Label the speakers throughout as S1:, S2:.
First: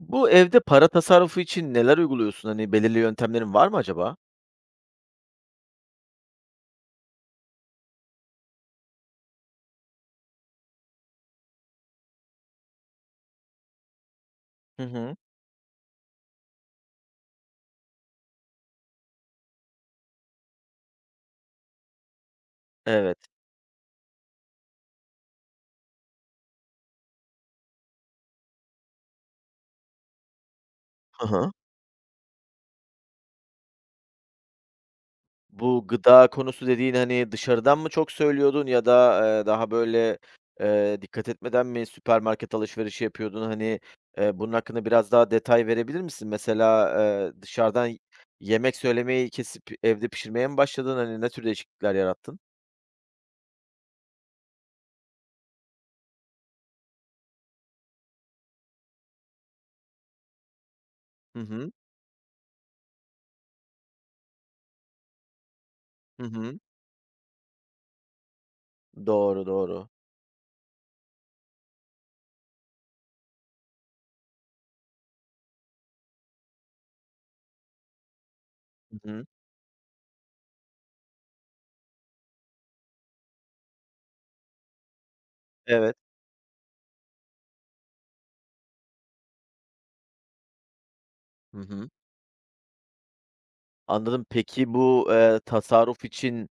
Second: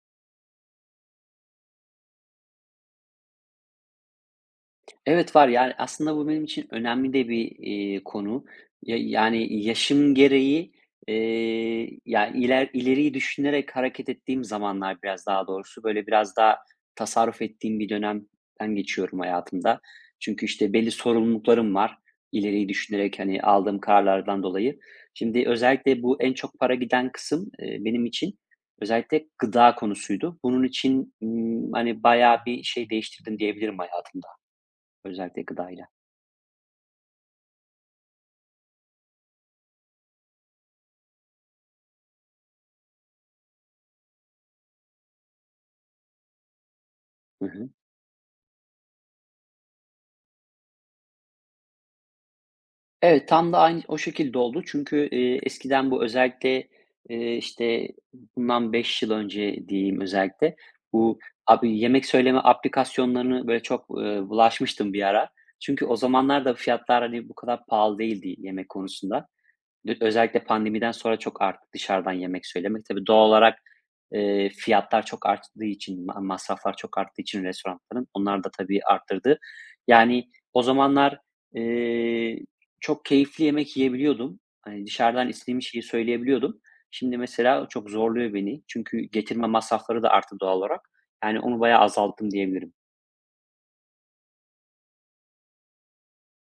S1: Bu evde para tasarrufu için neler uyguluyorsun? Hani, belirli yöntemlerin var mı acaba?
S2: Evet, var. Yani, aslında bu benim için önemli de bir konu. Ya yani, yaşım gereği, ileriyi düşünerek hareket ettiğim
S1: Hı
S2: zamanlar
S1: hı.
S2: biraz daha doğrusu, böyle, biraz daha tasarruf ettiğim bir dönemden geçiyorum hayatımda. Çünkü, işte, belli sorumluluklarım var, ileriyi
S1: Evet.
S2: düşünerek, hani, aldığım kararlardan dolayı. Şimdi özellikle bu en çok para giden kısım, benim için özellikle gıda konusuydu. Bunun için,
S1: Hı hı.
S2: hani, bayağı bir şey değiştirdim diyebilirim hayatımda. Özellikle
S1: Bu
S2: gıdayla.
S1: gıda konusu dediğin, hani, dışarıdan mı çok söylüyordun ya da, daha böyle, dikkat etmeden mi süpermarket alışverişi yapıyordun? Hani, bunun hakkında biraz daha detay verebilir misin? Mesela,
S2: Hı hı.
S1: dışarıdan yemek söylemeyi kesip evde pişirmeye mi başladın? Hani, ne tür değişiklikler yarattın?
S2: Evet, tam da aynı o şekilde oldu. Çünkü, eskiden bu özellikle, işte, bundan 5 yıl önce diyeyim özellikle, bu
S1: Hı hı.
S2: abi yemek söyleme aplikasyonlarını böyle çok, bulaşmıştım bir ara. Çünkü o
S1: Hı
S2: zamanlar da
S1: hı.
S2: fiyatlar, hani, bu kadar pahalı değildi yemek konusunda.
S1: Doğru, doğru.
S2: Özellikle pandemiden sonra çok arttı dışarıdan yemek söylemek. Tabii doğal olarak, fiyatlar çok arttığı için, masraflar çok arttığı için restoranların onlar da tabii
S1: Hı hı.
S2: arttırdı. Yani o zamanlar, eee, çok keyifli yemek yiyebiliyordum. Hani, dışarıdan istediğim şeyi
S1: Evet.
S2: söyleyebiliyordum. Şimdi mesela çok zorluyor beni. Çünkü getirme masrafları da arttı doğal olarak. Yani
S1: Hı
S2: onu bayağı
S1: hı.
S2: azalttım diyebilirim.
S1: Anladım. Peki bu, tasarruf için,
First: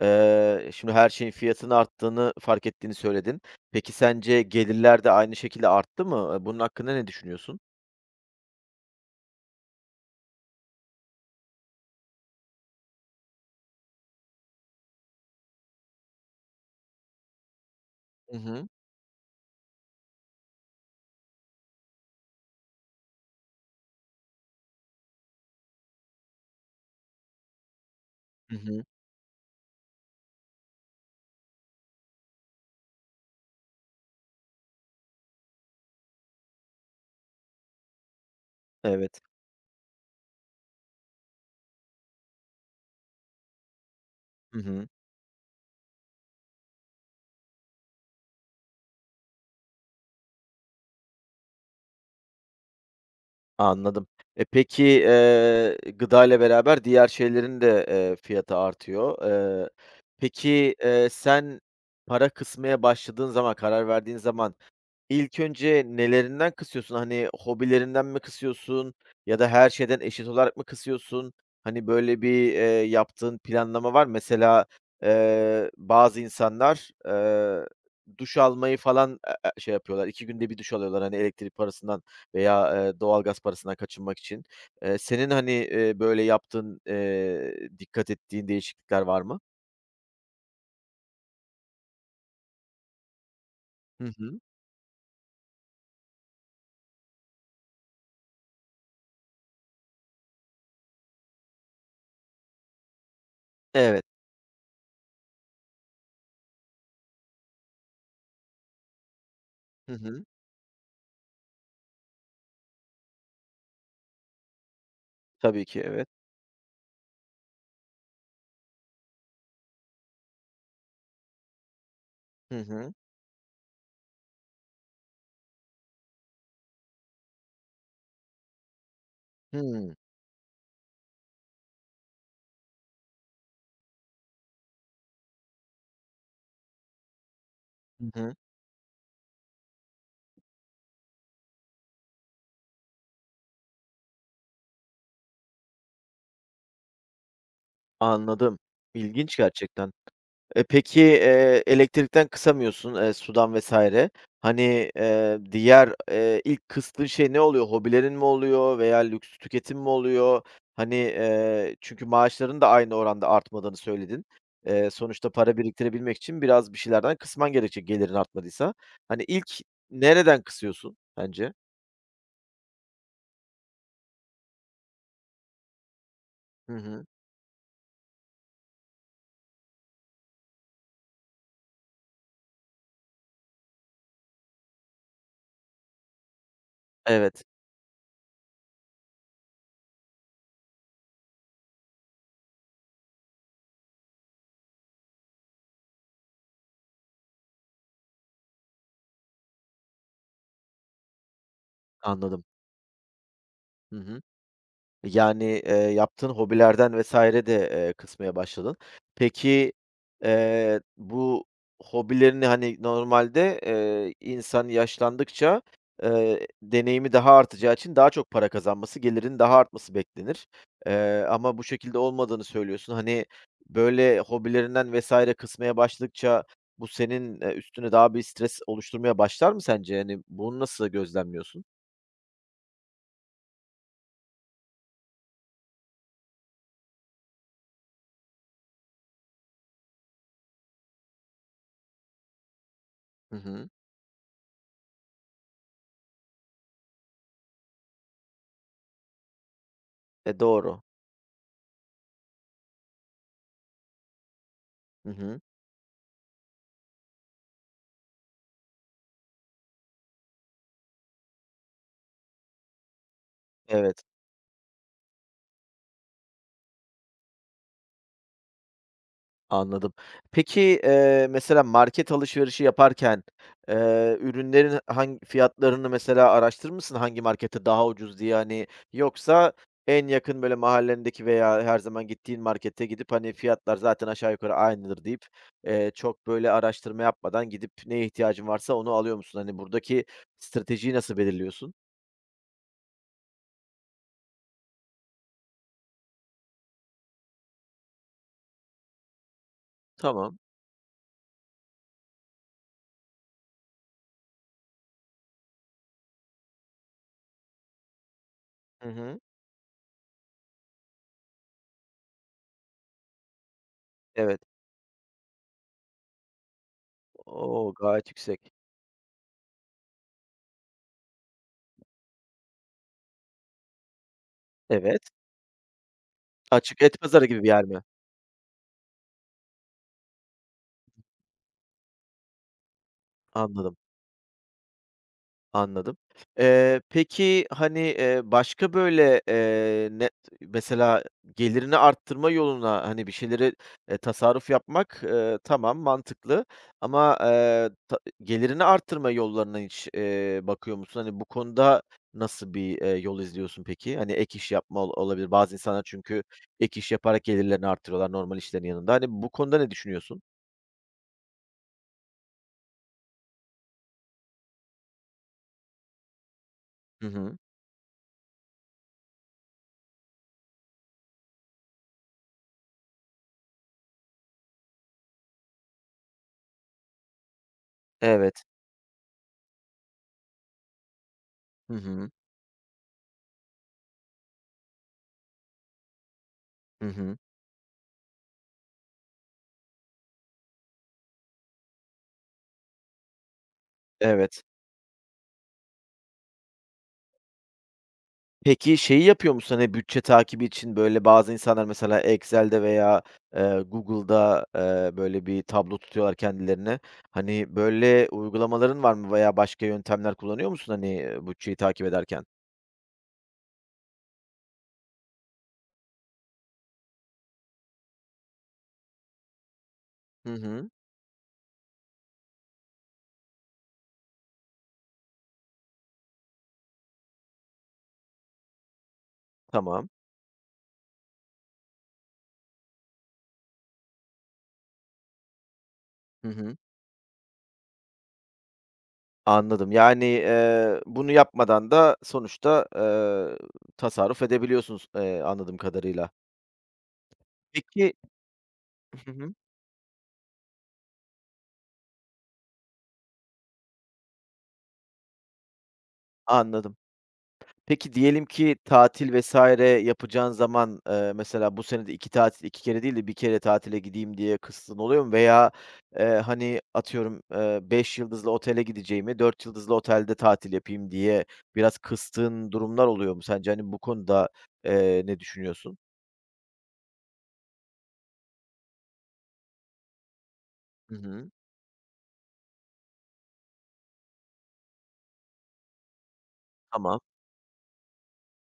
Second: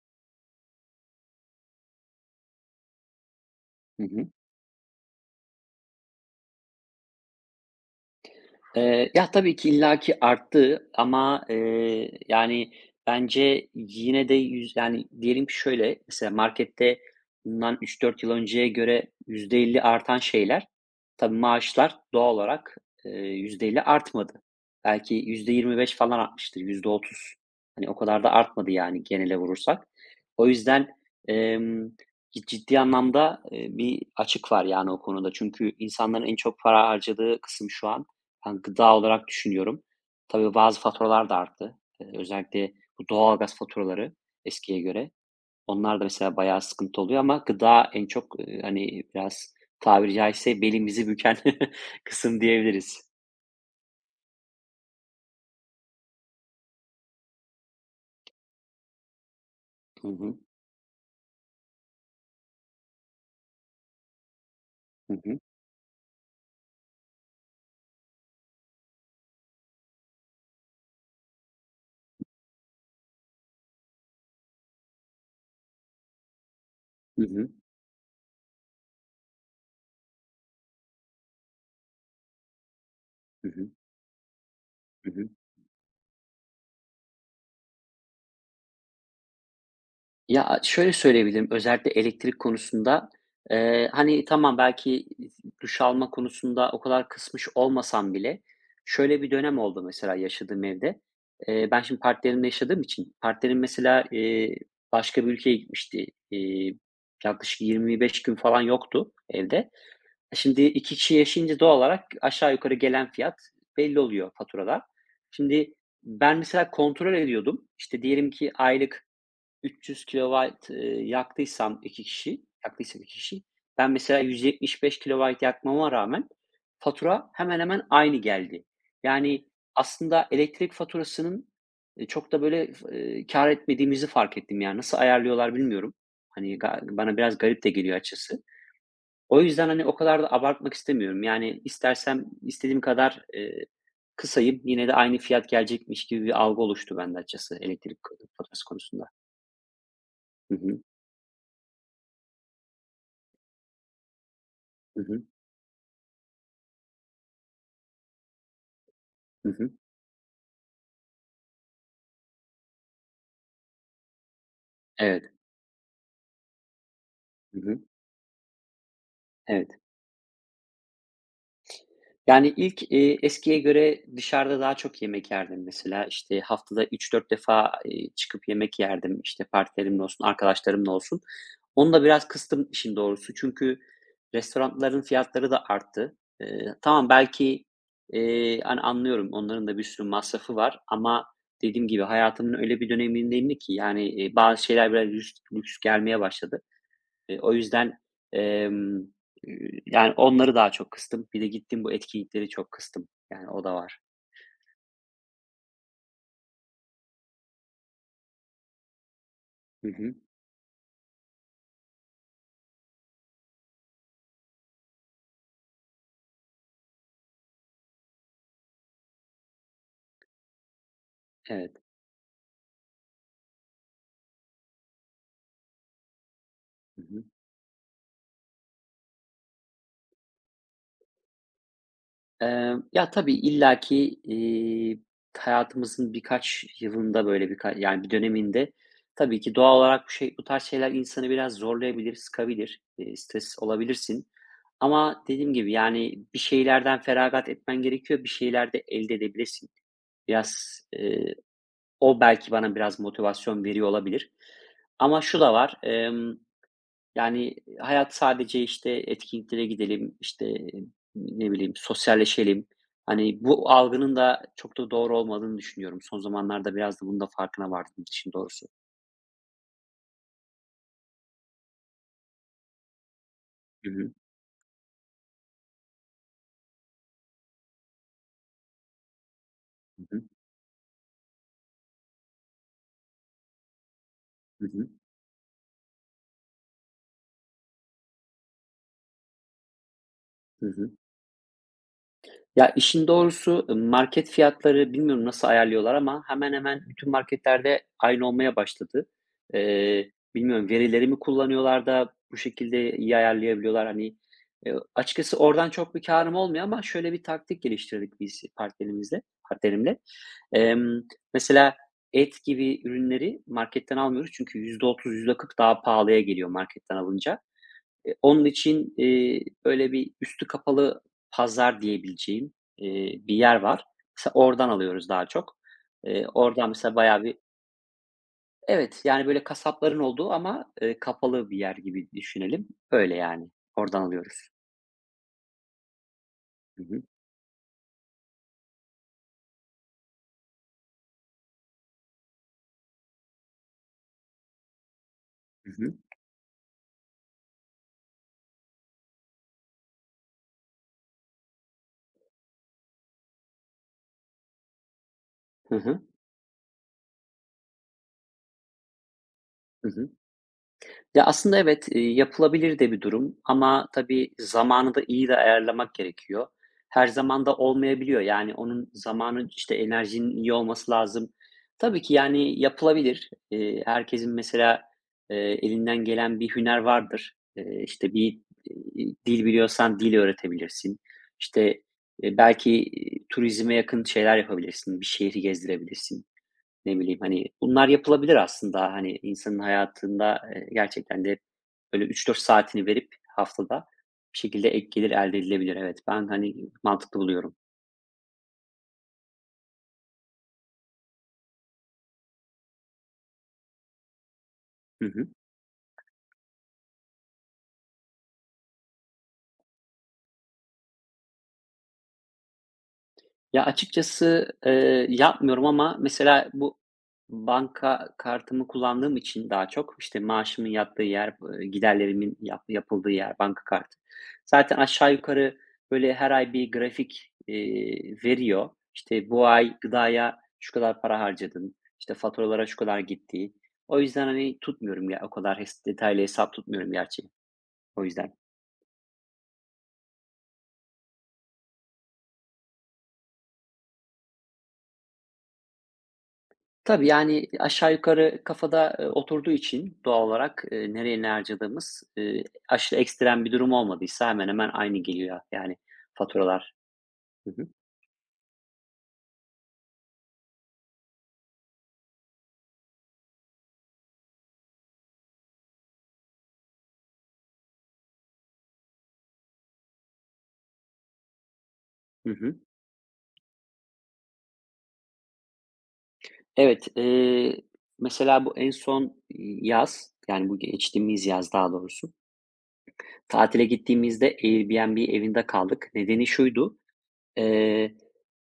S1: şimdi her şeyin fiyatının arttığını fark ettiğini söyledin. Peki
S2: Hı hı.
S1: sence gelirler de aynı şekilde arttı mı? Bunun hakkında ne düşünüyorsun?
S2: Ya, tabii ki illaki arttı ama, yani, bence yine de yani, diyelim ki şöyle, mesela markette bundan 3-4 yıl
S1: Hı hı.
S2: önceye göre %50 artan şeyler, tabii maaşlar doğal olarak, %50 artmadı. Belki %25 falan artmıştır, %30. Hani, o kadar da
S1: Hı
S2: artmadı,
S1: hı.
S2: yani, genele vurursak. O yüzden, emm, ciddi anlamda, bir açık var, yani, o konuda. Çünkü insanların en çok para harcadığı kısım şu an ben gıda
S1: Evet.
S2: olarak düşünüyorum. Tabii bazı faturalar da arttı. Özellikle bu doğalgaz faturaları
S1: Hı
S2: eskiye
S1: hı.
S2: göre. Onlar da mesela bayağı sıkıntı oluyor ama gıda en çok, hani, biraz tabiri caizse belimizi büken kısım diyebiliriz.
S1: Anladım. Peki, gıda ile beraber diğer şeylerin de, fiyatı artıyor. Eee,
S2: Hı hı.
S1: peki, sen para kısmaya başladığın zaman, karar verdiğin zaman
S2: Hı hı.
S1: İlk önce nelerinden kısıyorsun? Hani, hobilerinden mi kısıyorsun ya da her şeyden eşit olarak mı kısıyorsun? Hani, böyle bir, yaptığın planlama var mı? Mesela, bazı insanlar,
S2: Hı hı.
S1: duş almayı falan, şey yapıyorlar, 2 günde 1 duş alıyorlar, hani, elektrik parasından veya, doğalgaz
S2: Hı hı.
S1: parasından kaçınmak için. Eee,
S2: Hı hı.
S1: senin, hani, böyle yaptığın, dikkat ettiğin değişiklikler var mı?
S2: Ya, şöyle söyleyebilirim, özellikle elektrik konusunda,
S1: Hı
S2: hani,
S1: hı.
S2: tamam belki duş alma konusunda o kadar kısmış olmasam bile şöyle bir dönem oldu mesela yaşadığım evde. Ben şimdi partnerimle yaşadığım için partnerim
S1: Evet.
S2: mesela, başka bir ülkeye gitmişti. İii, Yaklaşık 25 gün falan yoktu evde.
S1: Hı hı.
S2: Şimdi 2 kişi yaşayınca doğal olarak aşağı yukarı gelen fiyat belli oluyor faturada.
S1: Tabii
S2: Şimdi
S1: ki, evet.
S2: ben mesela kontrol ediyordum. İşte diyelim ki aylık 300 kilowatt, yaktıysam 2 kişi,
S1: Hı hı.
S2: yaktıysak 2 kişi, ben mesela 175 kilowatt yakmama rağmen fatura hemen hemen aynı geldi. Yani,
S1: Hımm.
S2: aslında elektrik faturasının, çok da böyle f etmediğimizi fark ettim yani. Nasıl ayarlıyorlar bilmiyorum. Hani, bana biraz garip de geliyor
S1: Hı hı.
S2: açısı. O yüzden, hani, o kadar da abartmak istemiyorum. Yani, istersem istediğim kadar, kısayım, yine de aynı fiyat gelecekmiş gibi bir algı oluştu bende açıkçası elektrik
S1: Anladım.
S2: faturası konusunda.
S1: İlginç gerçekten.
S2: Hı
S1: E,
S2: hı.
S1: peki, eee, elektrikten kısamıyorsun, sudan vesaire. Hani,
S2: Hı hı.
S1: diğer, ilk kıstığın şey ne oluyor? Hobilerin mi oluyor veya lüks
S2: Hı hı.
S1: tüketim mi oluyor? Hani, çünkü maaşların da aynı oranda artmadığını söyledin. Sonuçta
S2: Evet.
S1: para biriktirebilmek için biraz bir şeylerden kısman
S2: Hı hı.
S1: gerekecek gelirin artmadıysa. Hani, ilk
S2: Evet.
S1: nereden kısıyorsun bence?
S2: Yani ilk, eskiye göre dışarıda daha çok yemek yerdim mesela. İşte,
S1: Hı
S2: haftada
S1: hı.
S2: 3-4 defa, çıkıp yemek yerdim. İşte, partilerimle olsun, arkadaşlarımla olsun. Onu da biraz kıstım işin doğrusu. Çünkü restoranların fiyatları da arttı. Tamam
S1: Evet,
S2: belki, hani, anlıyorum onların da bir sürü masrafı var ama dediğim gibi hayatımın öyle bir dönemindeyim ki yani, bazı şeyler biraz lüks lüks gelmeye başladı. O yüzden, emm, yani, onları daha çok kıstım. Bir de gittim bu
S1: anladım.
S2: etkinlikleri çok kıstım. Yani, o da
S1: Hı
S2: var.
S1: hı. Yani, yaptığın hobilerden vesaire de, kısmaya başladın. Peki,
S2: Hı hı.
S1: bu hobilerini, hani, normalde, insan yaşlandıkça, deneyimi daha artacağı için daha çok para kazanması, gelirinin daha artması beklenir. Ama bu
S2: Evet.
S1: şekilde olmadığını söylüyorsun. Hani, böyle hobilerinden vs. kısmaya başladıkça bu
S2: Hı hı.
S1: senin, üstüne daha bir stres oluşturmaya başlar mı sence? Yani, bunu nasıl gözlemliyorsun?
S2: Ya, tabii illaki, iii, hayatımızın birkaç yılında, böyle, yani, bir döneminde tabii ki doğal olarak bu şey bu tarz şeyler insanı biraz zorlayabilir, sıkabilir,
S1: Hı
S2: stres
S1: hı.
S2: olabilirsin ama dediğim gibi, yani, bir şeylerden feragat etmen gerekiyor, bir şeyler de elde edebilirsin.
S1: E,
S2: Biraz,
S1: doğru.
S2: eee O belki bana biraz motivasyon veriyor olabilir.
S1: Hı
S2: Ama
S1: hı.
S2: şu da var, yani, hayat sadece, işte, etkinliklere gidelim, işte, ne bileyim, sosyalleşelim. Hani, bu
S1: Evet.
S2: algının da çok da doğru olmadığını düşünüyorum. Son zamanlarda biraz da bunun da farkına vardım için doğrusu.
S1: Anladım. Peki, mesela market alışverişi yaparken,
S2: Hı hı.
S1: ürünlerin hangi fiyatlarını mesela araştırır mısın? Hangi markette daha ucuz diye, hani, yoksa en
S2: Hı hı.
S1: yakın böyle mahallendeki veya her zaman gittiğin markete gidip, hani, fiyatlar zaten aşağı yukarı
S2: Hı hı.
S1: aynıdır deyip, çok böyle araştırma yapmadan gidip neye ihtiyacın varsa onu alıyor musun? Hani, buradaki
S2: Hı hı.
S1: stratejiyi nasıl belirliyorsun?
S2: Ya, işin doğrusu, market fiyatları bilmiyorum nasıl ayarlıyorlar ama hemen hemen bütün marketlerde aynı olmaya başladı.
S1: Tamam.
S2: Bilmiyorum verileri mi kullanıyorlar da bu şekilde iyi ayarlayabiliyorlar? Hani, açıkçası oradan çok bir karım olmuyor ama şöyle bir taktik geliştirdik biz
S1: Hı hı.
S2: partnerimle. Emm, Mesela et gibi ürünleri marketten almıyoruz
S1: Evet.
S2: çünkü %30 %40 daha pahalıya geliyor marketten alınca.
S1: Oo, gayet
S2: Onun
S1: yüksek.
S2: için, böyle bir üstü kapalı pazar diyebileceğim, bir yer var. Mesela oradan
S1: Evet.
S2: alıyoruz daha çok. Oradan
S1: Açık
S2: mesela
S1: et
S2: bayağı
S1: pazarı
S2: bir.
S1: gibi bir yer mi?
S2: Evet, yani, böyle kasapların olduğu ama, kapalı bir yer gibi düşünelim. Öyle yani.
S1: Anladım.
S2: Oradan alıyoruz.
S1: Anladım. Eee,
S2: Hı hı.
S1: peki, hani, başka, böyle, ne mesela gelirini arttırma yoluna, hani, bir şeyleri, tasarruf yapmak,
S2: Hı
S1: tamam,
S2: hı.
S1: mantıklı ama, gelirini arttırma yollarına hiç, bakıyor musun? Hani, bu konuda nasıl bir, yol izliyorsun peki? Hani, ek iş yapma olabilir. Bazı
S2: Hı
S1: insanlar
S2: hı.
S1: çünkü ek iş yaparak gelirlerini arttırıyorlar normal işlerin yanında. Hani, bu konuda ne
S2: Hı hı.
S1: düşünüyorsun?
S2: Ya, aslında evet, yapılabilir de bir durum ama tabii zamanı da iyi de ayarlamak gerekiyor.
S1: Hı
S2: Her
S1: hı.
S2: zaman da olmayabiliyor. Yani onun zamanı, işte, enerjinin iyi olması lazım. Tabii ki, yani, yapılabilir. Herkesin mesela, eee, elinden gelen bir hüner vardır. İşte, bir,
S1: Evet.
S2: dil biliyorsan dil öğretebilirsin.
S1: Hı
S2: İşte,
S1: hı.
S2: belki, turizme yakın şeyler yapabilirsin, bir şehri gezdirebilirsin.
S1: Hı
S2: Ne
S1: hı.
S2: bileyim, hani, bunlar yapılabilir aslında. Hani, insanın hayatında, gerçekten de böyle 3-4 saatini verip haftada bir
S1: Evet.
S2: şekilde ek gelir elde edilebilir. Evet, ben, hani, mantıklı buluyorum.
S1: Peki, şeyi yapıyor musun, hani, bütçe takibi için, böyle, bazı insanlar mesela Excel'de veya, Google'da,
S2: Hı
S1: böyle,
S2: hı.
S1: bir tablo tutuyorlar kendilerine. Hani, böyle uygulamaların var mı veya başka yöntemler kullanıyor musun, hani, bütçeyi takip ederken?
S2: Ya, açıkçası, yapmıyorum ama mesela bu banka kartımı kullandığım için daha çok, işte,
S1: Hı
S2: maaşımın
S1: hı.
S2: yattığı yer, giderlerimin yapıldığı yer banka kartı. Zaten aşağı yukarı, böyle, her ay bir grafik, veriyor. İşte, bu ay
S1: Tamam.
S2: gıdaya şu kadar para harcadın, işte, faturalara şu kadar gitti. O yüzden, hani, tutmuyorum ya, o kadar detaylı
S1: Hı
S2: hesap
S1: hı.
S2: tutmuyorum gerçi, o yüzden.
S1: Anladım. Yani, bunu yapmadan da sonuçta, tasarruf edebiliyorsunuz, anladığım kadarıyla.
S2: Tabii, yani, aşağı
S1: Peki.
S2: yukarı kafada,
S1: Hı hı.
S2: oturduğu için doğal olarak, nereye ne harcadığımız, aşırı ekstrem bir durum olmadıysa hemen hemen aynı geliyor, yani, faturalar.
S1: Anladım.
S2: Hı hı.
S1: Peki diyelim ki tatil vesaire yapacağın zaman, mesela bu sene de 2 tatil 2 kere değil de 1 kere tatile gideyim diye kısıtın oluyor mu? Veya, hani, atıyorum, 5 yıldızlı otele gideceğimi 4 yıldızlı otelde tatil yapayım diye biraz
S2: Hı
S1: kıstığın
S2: hı.
S1: durumlar oluyor mu sence? Hani, bu konuda, ne düşünüyorsun?
S2: Evet, mesela bu en son yaz, yani, bu
S1: Hı
S2: geçtiğimiz
S1: hı.
S2: yaz daha doğrusu, tatile gittiğimizde Airbnb evinde kaldık. Nedeni şuydu,
S1: Tamam.
S2: eee,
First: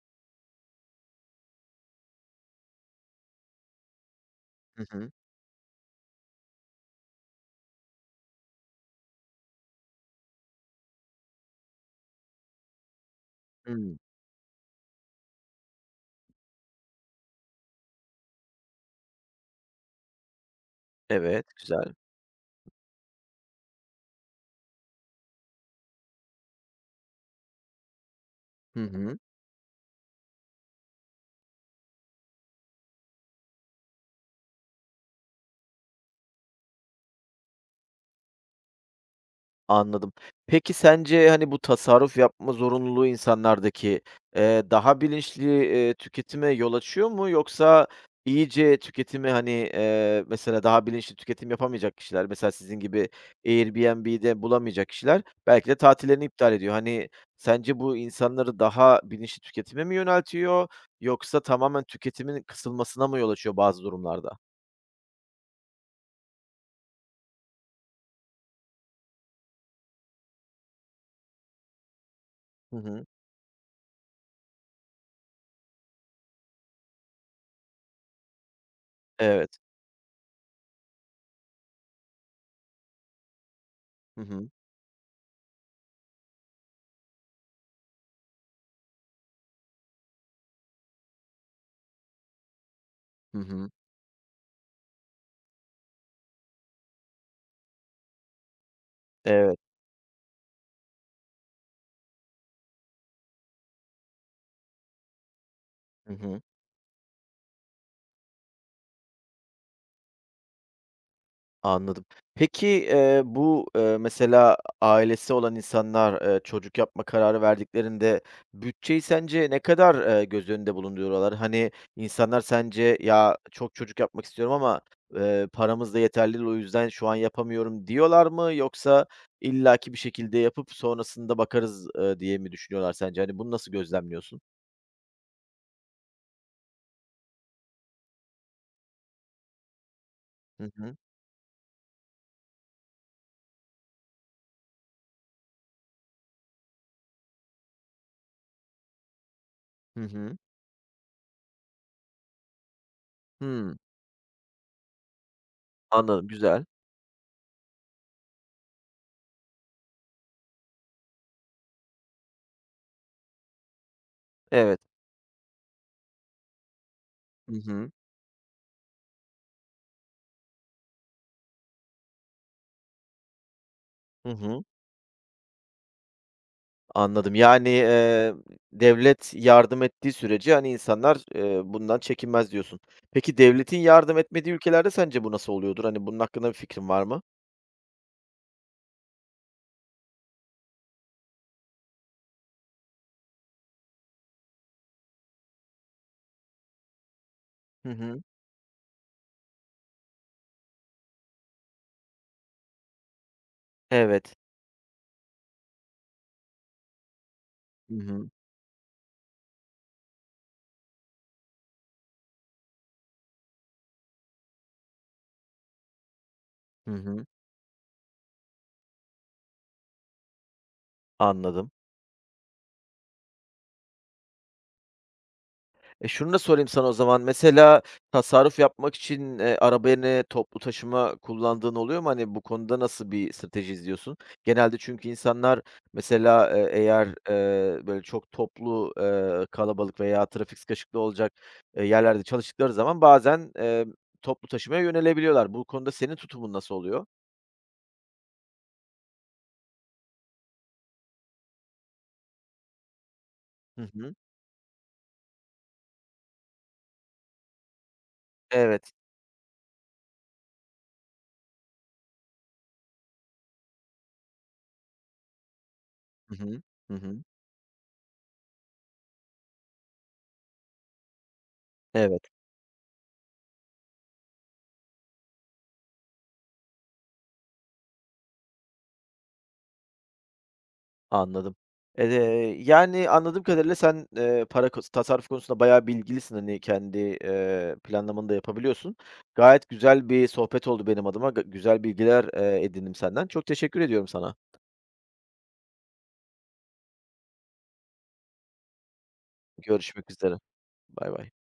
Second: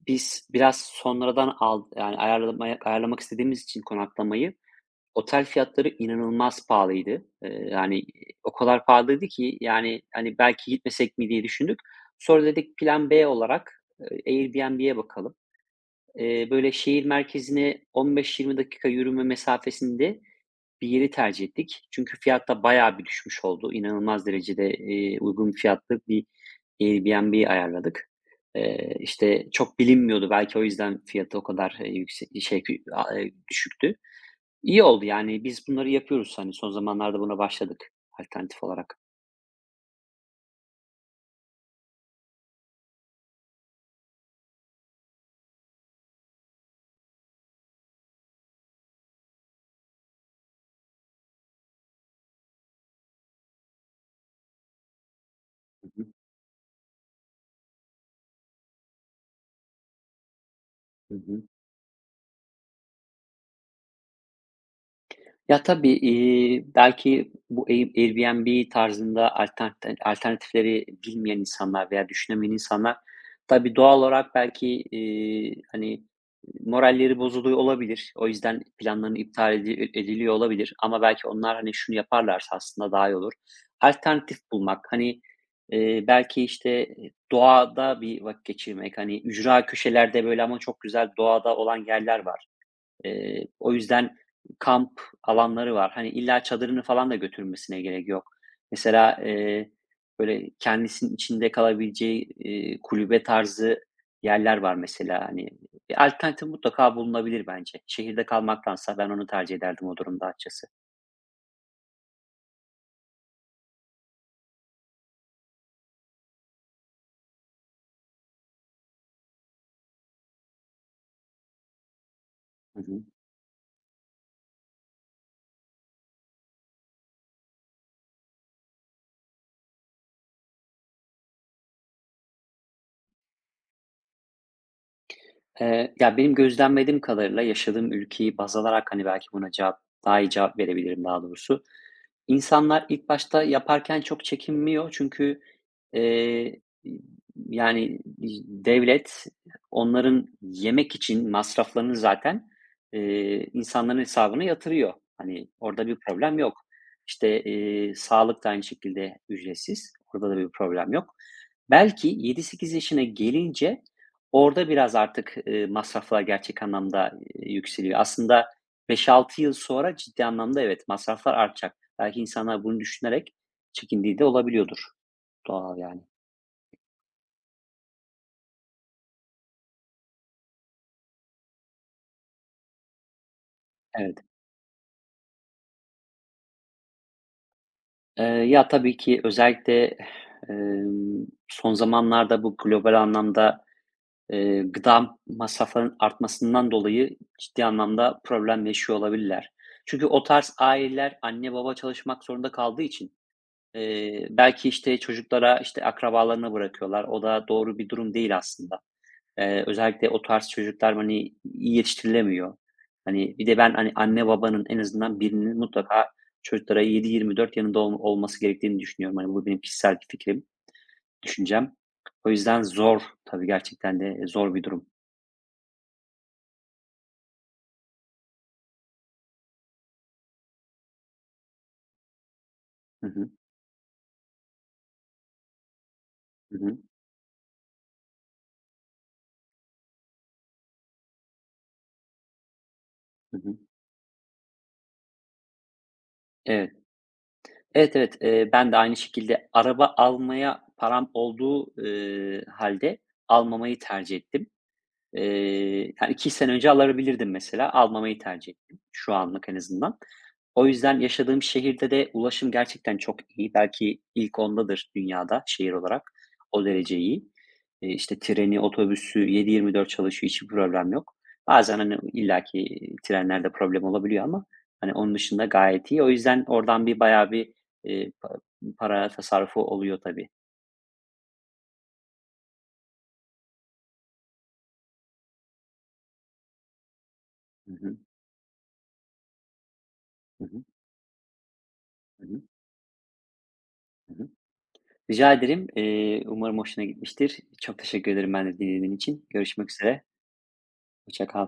S2: biz biraz sonradan yani, ayarlamak istediğimiz için konaklamayı.
S1: Hı hı.
S2: Otel fiyatları inanılmaz pahalıydı. Yani, o kadar pahalıydı ki, yani, hani, belki gitmesek mi diye düşündük. Sonra dedik plan B olarak,
S1: Hımm.
S2: Airbnb'ye bakalım. Böyle şehir merkezine 15-20 dakika yürüme mesafesinde bir yeri
S1: Evet,
S2: tercih ettik.
S1: güzel.
S2: Çünkü fiyat da bayağı bir düşmüş oldu. İnanılmaz derecede, uygun fiyatlı bir Airbnb ayarladık.
S1: Hı hı.
S2: İşte, çok bilinmiyordu belki o yüzden fiyatı o kadar, yüksek şey, aaa, düşüktü. İyi oldu yani. Biz bunları yapıyoruz, hani, son zamanlarda buna başladık alternatif olarak.
S1: Anladım. Peki sence, hani, bu tasarruf yapma zorunluluğu insanlardaki, daha bilinçli, tüketime yol açıyor mu yoksa iyice tüketimi, hani, mesela daha bilinçli tüketim yapamayacak kişiler, mesela sizin gibi Airbnb'de bulamayacak kişiler belki de
S2: Hı hı.
S1: tatillerini iptal ediyor. Hani, sence bu insanları daha bilinçli tüketime mi yöneltiyor
S2: Hı
S1: yoksa
S2: hı.
S1: tamamen tüketimin kısılmasına mı yol açıyor bazı durumlarda?
S2: Ya, tabii, belki bu Airbnb tarzında alternatifleri bilmeyen insanlar veya düşünemeyen
S1: Hı
S2: insanlar,
S1: hı.
S2: tabii, doğal olarak belki, hani, moralleri bozuluyor olabilir. O yüzden planların iptal
S1: Evet.
S2: ediliyor olabilir ama belki onlar, hani, şunu yaparlarsa aslında daha iyi olur.
S1: Hı
S2: Alternatif
S1: hı.
S2: bulmak, hani, belki, işte, doğada bir vakit geçirmek, hani, ücra köşelerde, böyle, ama çok güzel doğada olan yerler var.
S1: Hı hı.
S2: O yüzden kamp alanları var. Hani, illa çadırını falan da götürmesine gerek yok. Mesela,
S1: Evet.
S2: böyle kendisinin içinde kalabileceği, kulübe tarzı yerler var mesela. Hani, bir
S1: Hı hı.
S2: alternatif mutlaka bulunabilir bence. Şehirde kalmaktansa ben onu tercih ederdim o durumda açıkçası.
S1: Anladım. Peki, bu, mesela ailesi olan insanlar, çocuk yapma kararı verdiklerinde bütçeyi sence ne kadar, göz önünde bulunduruyorlar? Hani, insanlar
S2: Hı
S1: sence,
S2: hı.
S1: "Ya, çok çocuk yapmak istiyorum ama, paramız da yeterli değil, o yüzden şu an yapamıyorum." diyorlar mı? Yoksa illaki bir şekilde yapıp sonrasında bakarız, diye mi düşünüyorlar sence? Hani, bunu nasıl gözlemliyorsun?
S2: Ya, benim gözlemlediğim kadarıyla yaşadığım ülkeyi baz alarak, hani, belki buna cevap daha iyi cevap
S1: Hı hı.
S2: verebilirim daha doğrusu. İnsanlar ilk başta yaparken çok çekinmiyor çünkü, eee, yani, devlet
S1: Hı
S2: onların
S1: hı.
S2: yemek için masraflarını zaten,
S1: Hımm.
S2: insanların hesabına yatırıyor. Hani, orada bir
S1: Anladım,
S2: problem yok.
S1: güzel.
S2: İşte, sağlık da aynı şekilde ücretsiz. Orada da bir problem yok. Belki 7-8 yaşına gelince orada
S1: Evet.
S2: biraz artık, masraflar gerçek anlamda,
S1: Hı hı.
S2: yükseliyor. Aslında 5-6 yıl sonra ciddi anlamda evet, masraflar artacak. Belki insanlar bunu düşünerek çekindiği de
S1: Hı hı.
S2: olabiliyordur. Doğal yani.
S1: Anladım. Yani, devlet yardım ettiği sürece, hani, insanlar, bundan çekinmez diyorsun. Peki devletin yardım
S2: Evet.
S1: etmediği ülkelerde sence bu nasıl oluyordur? Hani, bunun hakkında bir fikrin var mı?
S2: Ya, tabii ki özellikle, son zamanlarda bu global anlamda, gıda masraflarının artmasından dolayı ciddi
S1: Hı
S2: anlamda
S1: hı.
S2: problem yaşıyor olabilirler. Çünkü o tarz aileler anne baba çalışmak zorunda kaldığı için,
S1: Evet.
S2: belki, işte, çocuklara, işte, akrabalarına bırakıyorlar. O da doğru bir
S1: Hı
S2: durum
S1: hı.
S2: değil aslında. Özellikle o tarz çocuklar, hani, iyi yetiştirilemiyor. Hani, bir de ben, hani, anne babanın en azından birinin mutlaka çocuklara
S1: Hı hı.
S2: 7/24 yanında olması gerektiğini düşünüyorum. Hani, bu benim kişisel fikrim,
S1: Anladım.
S2: düşüncem. O yüzden zor tabii gerçekten de zor bir durum.
S1: Şunu da sorayım sana o zaman. Mesela tasarruf yapmak için, araba yerine toplu taşıma kullandığın oluyor mu? Hani, bu konuda
S2: Hı
S1: nasıl
S2: hı.
S1: bir strateji izliyorsun? Genelde çünkü insanlar mesela,
S2: Hı hı.
S1: eğer, böyle çok toplu, kalabalık veya trafik sıkışıklığı olacak, yerlerde çalıştıkları zaman
S2: Hı
S1: bazen,
S2: hı.
S1: toplu taşımaya yönelebiliyorlar. Bu konuda senin tutumun
S2: Evet.
S1: nasıl oluyor?
S2: Evet, evet. Ben de aynı şekilde araba almaya param olduğu, hâlde almamayı
S1: Hı hı.
S2: tercih ettim. Yani 2 sene önce alabilirdim mesela, almamayı tercih ettim
S1: Evet.
S2: şu anlık en azından. O yüzden yaşadığım şehirde de ulaşım gerçekten çok iyi. Belki ilk 10'dadır dünyada şehir olarak,
S1: Hı hı.
S2: o
S1: Hı
S2: derece
S1: hı.
S2: iyi. İşte treni, otobüsü 7/24 çalışıyor, hiçbir problem yok. Bazen, hani,
S1: Evet.
S2: illaki trenlerde problem olabiliyor ama, hani, onun dışında gayet iyi. O yüzden oradan bir bayağı bir, eee, pa para tasarrufu oluyor tabii.
S1: Anladım. Yani, anladığım kadarıyla sen, para konusu tasarruf konusunda bayağı bilgilisin. Hani, kendi,
S2: Hı hı.
S1: planlamanı da yapabiliyorsun. Gayet güzel bir
S2: Hı hı.
S1: sohbet oldu benim adıma. Güzel bilgiler,
S2: Hı hı.
S1: edindim senden. Çok teşekkür ediyorum
S2: Hı hı.
S1: sana.
S2: Rica ederim. Umarım hoşuna gitmiştir. Çok teşekkür ederim ben de dinlediğin için. Görüşmek üzere.
S1: Görüşmek üzere. Bay
S2: Hoşça
S1: bay.
S2: kal.